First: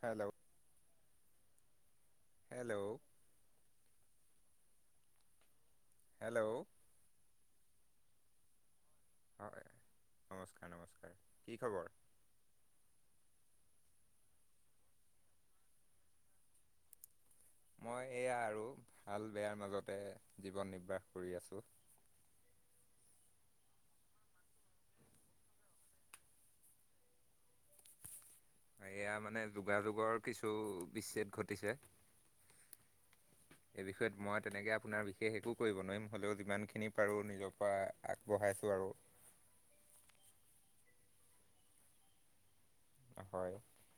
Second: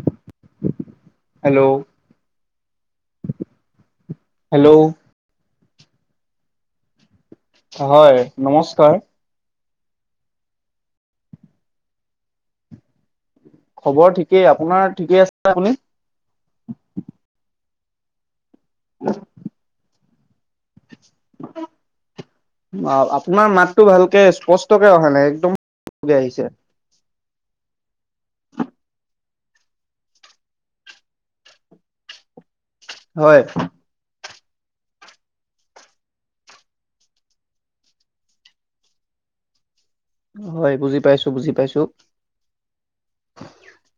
Hello, hello - hello, hello, hello, হয় নমস্কাৰ। হয় নমস্কাৰ -নমস্কাৰ কি খবৰ? খবৰ ঠিকেই আপোনাৰ ঠিকেই আছে আপুনি? মই এয়া আৰু ভাল বেয়াৰ মাজতে। জীৱন নিৰ্বাহ কৰি আছো। তোমাৰ মাতটো ভালকে স্পষ্টকে অহা নাই একদম [inaudible] আহিছে। [inaudible] এয়া মানে যোগাযোগৰ কিছু বিচ্ছেদ ঘটিছে। হয় এই বিষয়ত মই তেনেকে আপোনাৰ বিশেষ একো কৰিব নোৱাৰিম হ'লেও যিমানখিনি পাৰো নিজৰ পৰা আগবঢ়াইছো আৰু হয়, বুজি পাইছো- বুজি পাইছো। হয়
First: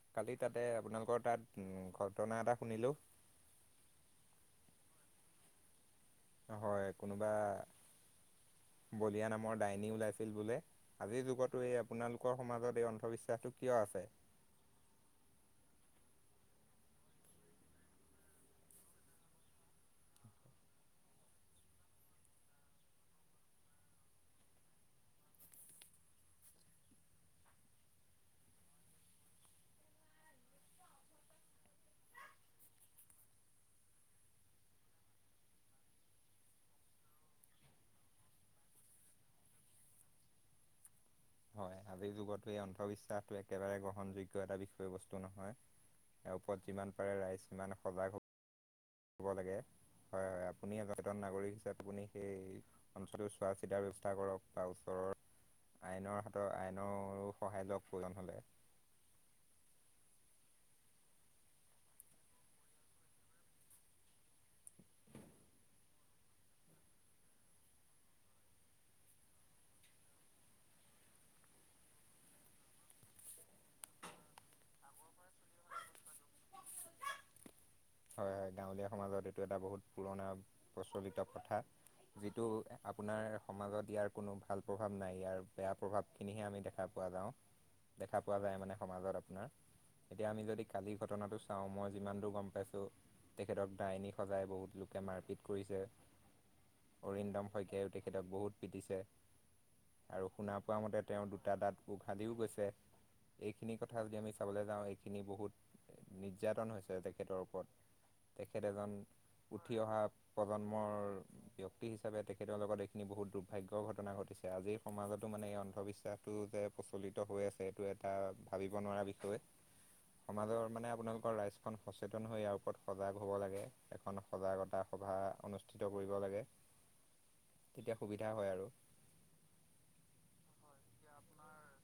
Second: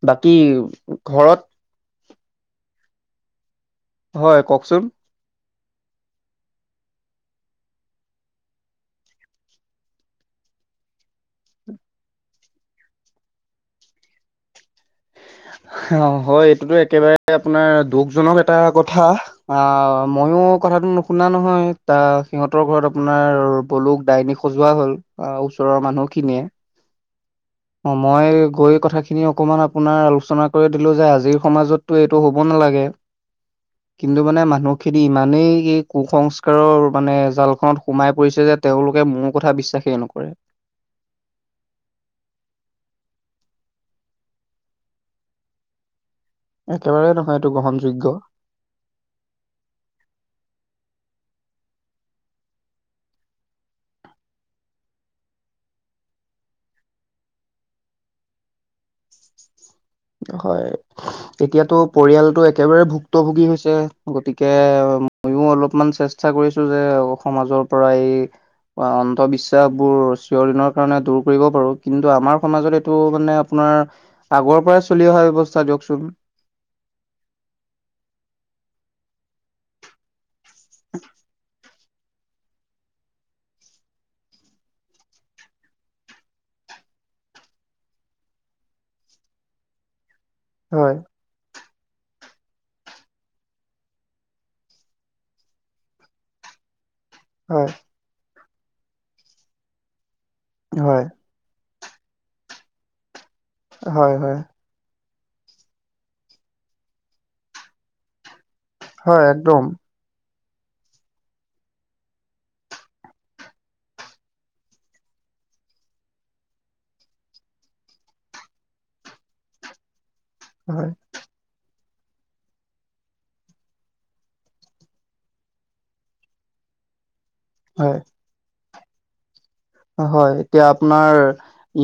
বাকী কালি তাতে আপোনালোকৰ ঘৰত তাত ঘটনা এটা শুনিলোঁ হয় কওকচোন হয় কোনোবা [inaudible] বলিয়া নামৰ ডাইনী ওলাইছিল বোলে আজিৰ যুগতো এই আপোনালোকৰ সমাজত এই অন্ধবিশ্বাসটো কিয় আছে ফে [inaudible] অ হয় এইটোতো একেবাৰে আপোনাৰ দুখ জনক এটা কথা আহ ম ময়ো কথাটো নুশুনা নহয় ত সিহঁতৰ ঘৰত আপোনাৰ পলুক ডাইনী সজোৱা হ'ল বা ওচৰৰ মানুহ খিনিয়ে অ মই গৈ কথাখিনি অকমান আপোনাৰ আলোচনা কৰি দিলো যে আজিৰ সমাজতো এইটো হ'ব ন লাগে কিন্তু মানে মানুহখিনি ইমানেই এই কুসংস্কাৰৰ মানে জাল খনত সোমাই পৰিছে যে তেওঁলোকে মোৰ কথা বিশ্বাসেই নকৰে হয় আজিৰ যুগতো এই অন্ধবিশ্বাসটো একেবাৰে গ্ৰহণযোগ্য এটা বিষয়বস্তু নহয় ই ওপৰত যিমান একেবাৰে পাৰে নহয় ৰাইজ এইটো সিমান গ্ৰহণযোগ্য সজাগ হব হব লাগে হয় হয় আপুনি এজন সচেতন নাগৰিক হিচাপে আপুনি সেই অঞ্চলটোৰ চোৱা চিতাৰ ব্যৱস্থা কৰক বা ওচৰৰ আইনৰ হাতত আইনৰো সহায় লক প্ৰজন হ'লে হয় এতিয়াতো পৰিয়ালতটো একেবাৰে ভুক্তভোগী হৈছে গতিকে ময়ো অলপমান চেষ্টা কৰিছো যে সমাজৰ পৰা এই বা অন্ধবিশ্বাস বোৰ চিৰৰদিনৰ কাৰণে দূৰ কৰিব পাৰো কিন্তু আমাৰ সমাজত এইটো মানে আপোনাৰ আগৰ পৰাই চলি অহা ব্যৱস্থা দিয়কচোন হয় হয় গাঁৱলীয়া সমাজত এইটো এটা বহুত পুৰণা প্ৰচলিত প্ৰথা যিটো আপোনাৰ সমাজত ইয়াৰ কোনো ভাল প্ৰভাৱ নাই ইয়াৰ বেয়া প্ৰভাৱ খিনিহে আমি দেখা দেখা পোৱা যাওঁ দেখা পোৱা যায় মানে সমাজত আপোনাৰ এতিয়া আমি যদি হয়। কালি ঘটনাটো চাও মই যিমান দূৰ গম পাইছো টো তেখেতক ডাইনী সজাই বহুত লোকে মাৰপিট কৰিছে অৰিন্দম হয়, শইকীয়ায়ো তেখেতক বহুত পিটিছে আৰু শুনা পোৱা হয়, মতে তেওঁ দুটা দাঁত উঘালিও গৈছে এইখিনি কথা হয়, যদি হয়, আমি চাবলৈ যাওঁ খিনি বহুত নিৰ্যাতন হৈছে তেখেতৰ ওপৰত তেখেত এজন হয়, একদম উঠি অহা প্ৰজন্মৰ ব্যক্তি হিচাপে তেখেতৰ লগত এইখিনি বহুত দুৰ্ভাগ্য ঘটনা ঘটিছে আজিৰ সমাজতো মান মানে এই অন্ধবিশ্বাসটো যে প্ৰচলিত হৈ আছে এইটো এটা ভাবিব নোৱাৰা বিষয় [unintelligible] সমাজৰ হয়, মানে আপোনালোকৰ ৰাইজখন সচেতন হৈ আ সজাগ হ'ব লাগে এখন সজাগতা সভা অনুষ্ঠিত কৰিব লাগে হয়, তেতিয়া সুবিধা হয় আৰু হয় এতিয়া আপোনাৰ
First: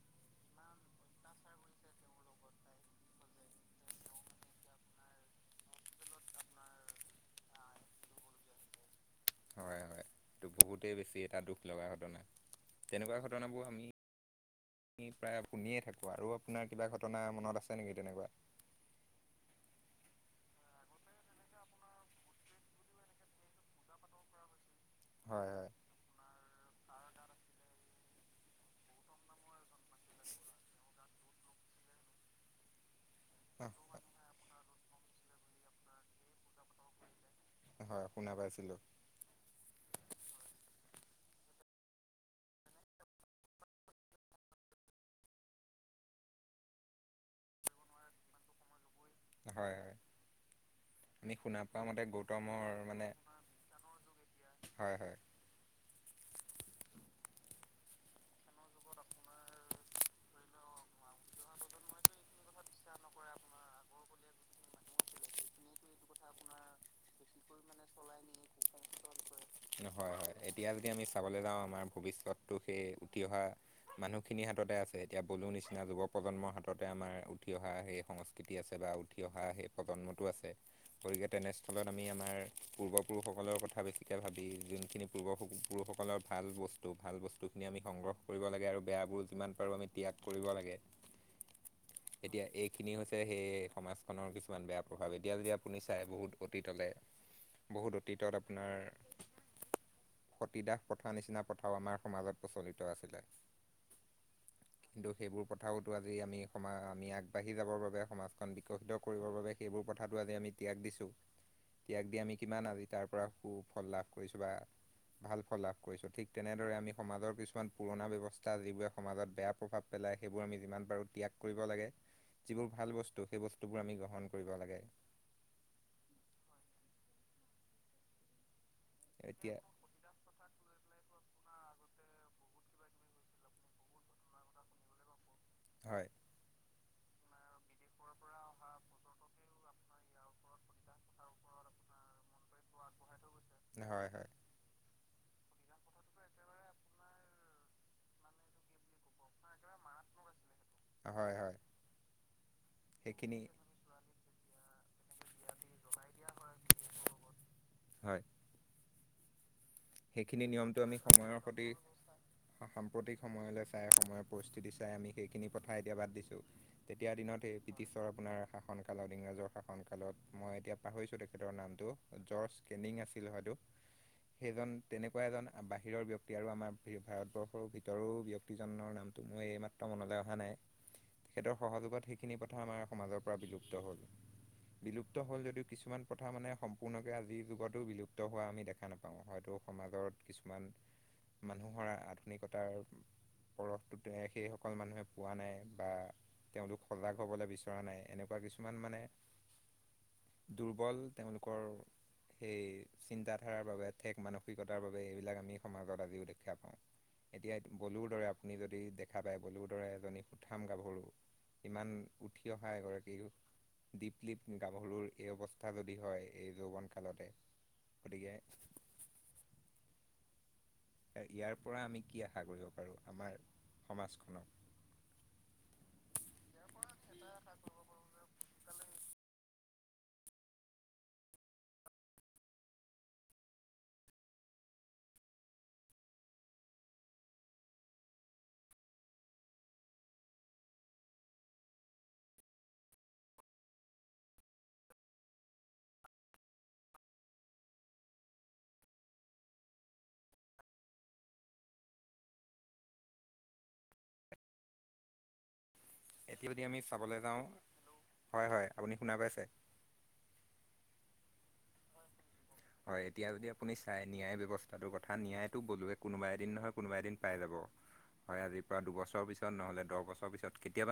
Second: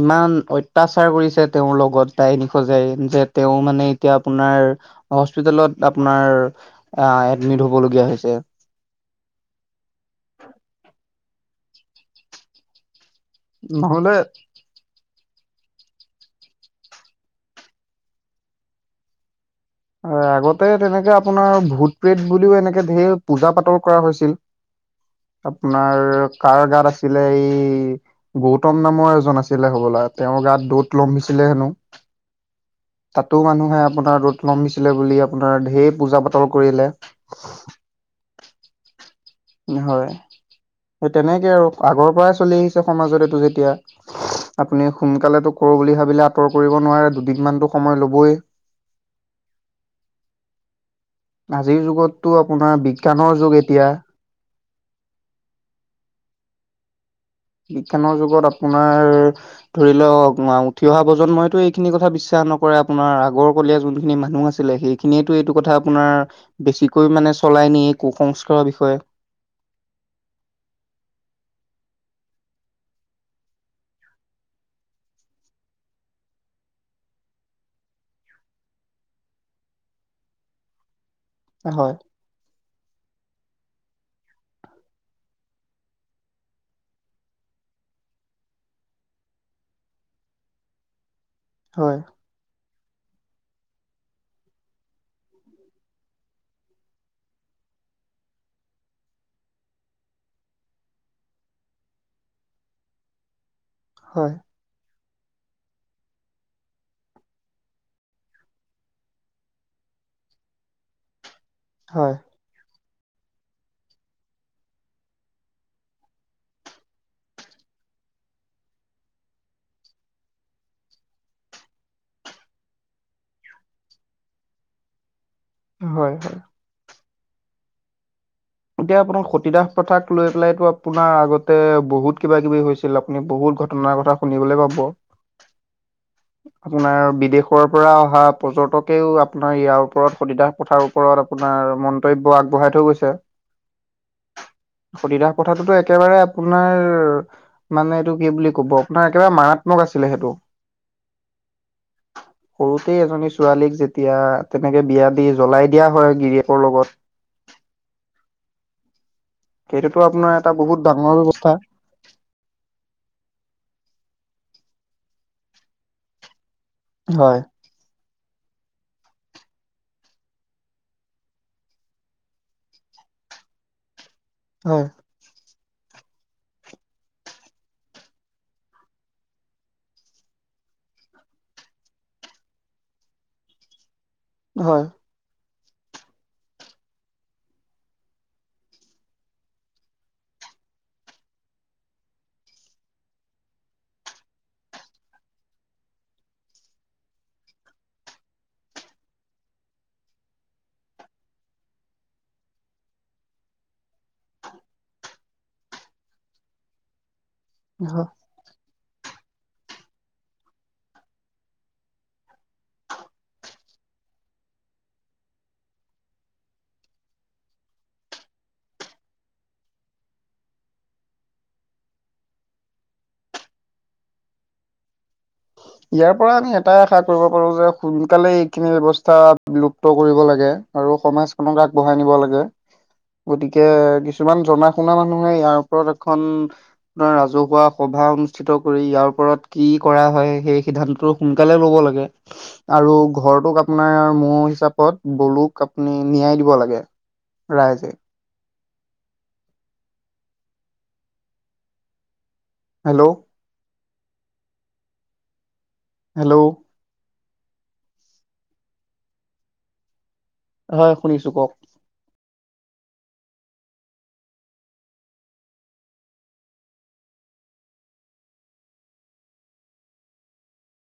ইমান অত্যাচাৰ কৰিছে তেওঁৰ লগত ডাইনী সজাই যে তেঁও মানে এতিয়া আপোনাৰ হস্পিটেলত আপোনাৰ এডমিত হব লগীয়া হৈছে টা দুখ লগা ঘটনা তেনেকুৱা ঘটনাবোৰ আমি নহ'লে আমি প্ৰায় শুনিয়েই থাকো আৰু আপোনাৰ কিবা ঘটনা মনত আছে নেকি তেনেকুৱা আগতে তেনেকে আপোনাৰ ভূত প্ৰেত বুলিও এনেকে ধেৰ পূজা পাতল কৰা হৈছিল হয় আপোনাৰ তাৰ গাত আছিলে এই গৌতম নামৰ এজন আছিলে হবলা তেওঁৰ গাত দৌত লমভিছিলে হেনো তাতো মানুহে হয় আপোনাৰ ৰ'দ লমভিছিলে বুলি আপোনাৰ ধেৰ পূজা পাতল কৰিলে হয় শুনা পাইছিলো হয় সেই তেনেকে আৰু আগৰ পৰাই চলি আহিছে সমাজত এইটো যেতিয়া আপুনি সোনকালেটো কৰো বুলি ভাবিলে আঁতৰ কৰিব নোৱাৰে দুদিন মানতো সময় ল'বই হয়, হয়। আমি শুনা আজিৰ পোৱা মতে যুগতটো গৌতমৰ আপোনাৰ মানে বিজ্ঞানৰ যুগ এতিয়া। হয়, হয়। বিজ্ঞানৰ যুগত আপোনাৰ ধৰি লওক উঠি অহা প্ৰজন্মইতো এইখিনি কথা বিশ্বাস নকৰে। আপোনাৰ আগৰ কলীয়া যোনখিনি মানুহ আছিলে সেইখিনিয়েতো এইটো কথা আপোনাৰ বেছি কৈ মানে চলাই নি কুসংস্কাৰৰ বিষয়ে হয়, হয়। এতিয়া যদি আমি চাবলৈ যাওঁ আমাৰ ভৱিষ্যতটো সেই উঠি অহা মানুহখিনিৰ হাততে আছে। এতিয়া বনো নিচিনা যুৱ প্ৰজন্মৰ হাততে আমাৰ উঠি অহা সেই সংস্কৃতি আছে। বা উঠি অহা সেই প্ৰজন্মটো আছে। গতিকে তেনেস্থলত হয় আমি আমাৰ পূৰ্ব [inaudible] কথা বেছিকৈ ভাবি যোনখিনি পূৰ্ব পুৰুষসকলৰ ভাল বস্তু, ভাল বস্তুখিনি আমি সংগ্ৰহ কৰিব লাগে। আৰু বেয়াবোৰ যিমান পাৰোঁ আমি ত্যাগ কৰিব লাগে হয় তেতিয়া এ খিনি হৈছে সেই সমাজখনৰ কিছুমান বেয়া প্ৰভাৱ এতিয়া যদি আপুনি চাই বহুত অতীতলে বহুত অতীতত আপোনাৰ সতীদাস পথাৰ নিচিনা পথাও আমাৰ সমাজত প্ৰচলিত আছিলে। হয়। কিন্তু সেইবোৰ প্ৰথাওতো আজি আমি সমা আমি আগবাঢ়ি যাবৰ বাবে সমাজখন বিকশিত কৰিবৰ বাবে সেইবোৰ প্ৰথাটো আজি আমি ত্যাগ দিছো, ত্যাগ হয় হয় দি আমি কিমান আজি তাৰ পৰা সুফল লাভ কৰিছোঁ বা ভাল ফল লাভ কৰিছোঁ। ঠিক তেনেদৰে আমি সমাজৰ কিছুমান পুৰণা ব্যৱস্থা যিবোৰে সমাজত বেয়া প্ৰভাৱ পেলা য় সেইবোৰ আমি যিমান পাৰো ত্যাগ কৰিব লাগে। যিবোৰ ভাল বস্তু সেই বস্তুবোৰ আমি গ্ৰহণ কৰিব লাগে। হয়, হয়। এতিয়া আপোনাক এতিয়া সতীদাস প্ৰথাক লৈ পেলাইটো আপোনাৰ আগত ততে বহুত কিবা-কিবি হৈছিল, আপুনি বহুত ঘটনাৰ কথা শুনিবলৈ পাব। হয়। আপোনাৰ বিদেশৰ পৰা অহা পৰ্যটকেও আপোনাৰ ইয়াৰ ওপৰত সতীদাহ পথাৰ ওপৰত আপোনাৰ আৰু মন্তব্য আগবঢ়াই থৈ গৈছে। হয়, হয়। সতীদাহ প্ৰথাটোতো একেবাৰে আপোনাৰ মানে এইটো কি বুলি কব, আপোনাৰ একেবাৰে মাৰাত্মক আছিলে সেইটো। হয় হয় সৰুতে এজনী সেইখিনি ছোৱালীক যেতিয়া তেনেকে বিয়া দি জলাই দিয়া হয় গিৰিয়েকৰ লগত হয়। সেইটোতো আপোনাৰ সেইখিনি এটা বহুত নিয়মটো আমি ডাঙৰ সময়ৰ ব্যৱস্থা সতি সাম সাম্প্ৰতিক সময়লৈ চাই সময়ৰ পৰিস্থিতি চাই আমি সেইখিনি কথা এতিয়া বাদ দিছো। তেতিয়া হয় দিনত সেই ব্ৰিটিছ আপোনাৰ শাসন কালত, ইংৰাজৰ শাসন কালত মই এতিয়া পাহৰিছো তেখেতৰ নামটো জৰ্জ কেনিং আছিল হয়তো। হয়। এনেকুৱা এজন বাহিৰৰ ব্যক্তি আৰু আমাৰ ভাৰতবৰ্ষৰ ভিতৰো ব্যক্তিজনৰ নামটো মই এইমাত্ৰ মনত অহা নাই। তেখেতৰ সহযোগত সেইখিনি কথা আমাৰ সমাজৰ পৰা বিলুপ্ত হ'ল। হয় বিলুপ্ত হ'ল যদি কিছুমান প্ৰথা মানে সম্পূৰ্ণকৈ আজিৰ যুগতো বিলুপ্ত হোৱা আমি দেখা নাপাওঁ। হয়তো সমাজত কিছুমান মানুহৰ আধুনিকতাৰ পৰফটো সেই সকল মানুহে পোৱা নাই বা তেওঁলোক সজাগ হবলৈ বিচৰা নাই। এনেকুৱা কিছুমান মানে [inaudible] দুৰ্বল তেওঁলোকৰ সেই চিন্তাধাৰাৰ বাবে ঠেক মানস সিকতাৰ বাবে এইবিলাক আমি সমাজত আজিও দেখা পাওঁ। এতিয়া হয়। বলুৰ দৰে আপুনি যদি য দেখা পায় বলিউডৰ এজনী সুঠাম গাভৰু ইমান উঠি অহা এগৰাকী দীপলিপ গাভৰুৰ এই অৱস্থা যদি হয় এই যৌৱন কালতে। গতিকে ইয়াৰ পৰা আমি কি আশা কৰিব পাৰোঁ আমাৰ সমাজখনক ইয়াৰ পৰা আমি এটাই আশা কৰিব পাৰো যে সোনকালে এইখিনি ব্যৱস্থা বিলুপ্ত কৰিব লাগে আৰু সমাজখনক আগবঢ়াই নিব লাগে। গতিকে কিছুমান জনা শুনা মানুহে ইয়াৰ ওপৰত এখন ৰাজহুৱা সব ভা অনুষ্ঠিত কৰি ইয়াৰ ওপৰত কি কৰা হয় সেই সিদ্ধান্তটো সোনকালে ল'ব লাগে আৰু ঘৰতোক আপোনাৰ মোৰ হিচাপত বলুক আপুনি নিয়াই দিব লাগে ৰাইজে হেল্ল' এতিয়া হেল্ল' যদি আমি চাবলৈ যাওঁ হয় হয় আপুনি শুনা পাইছে। হয় শুনিছো কওক। হয় এতিয়া যদি আপুনি চাই ন্যায় ব্যৱস্থাটোৰ কথা ন্যায় গলোৱে কোনোবা এদিন নহয় কোনোবা এদিন পাই যাব। [inaudible] হয় আজিৰ পৰা দুবছৰৰ পিছত নহলে দহ বছৰৰ পিছত কেতিয়াবা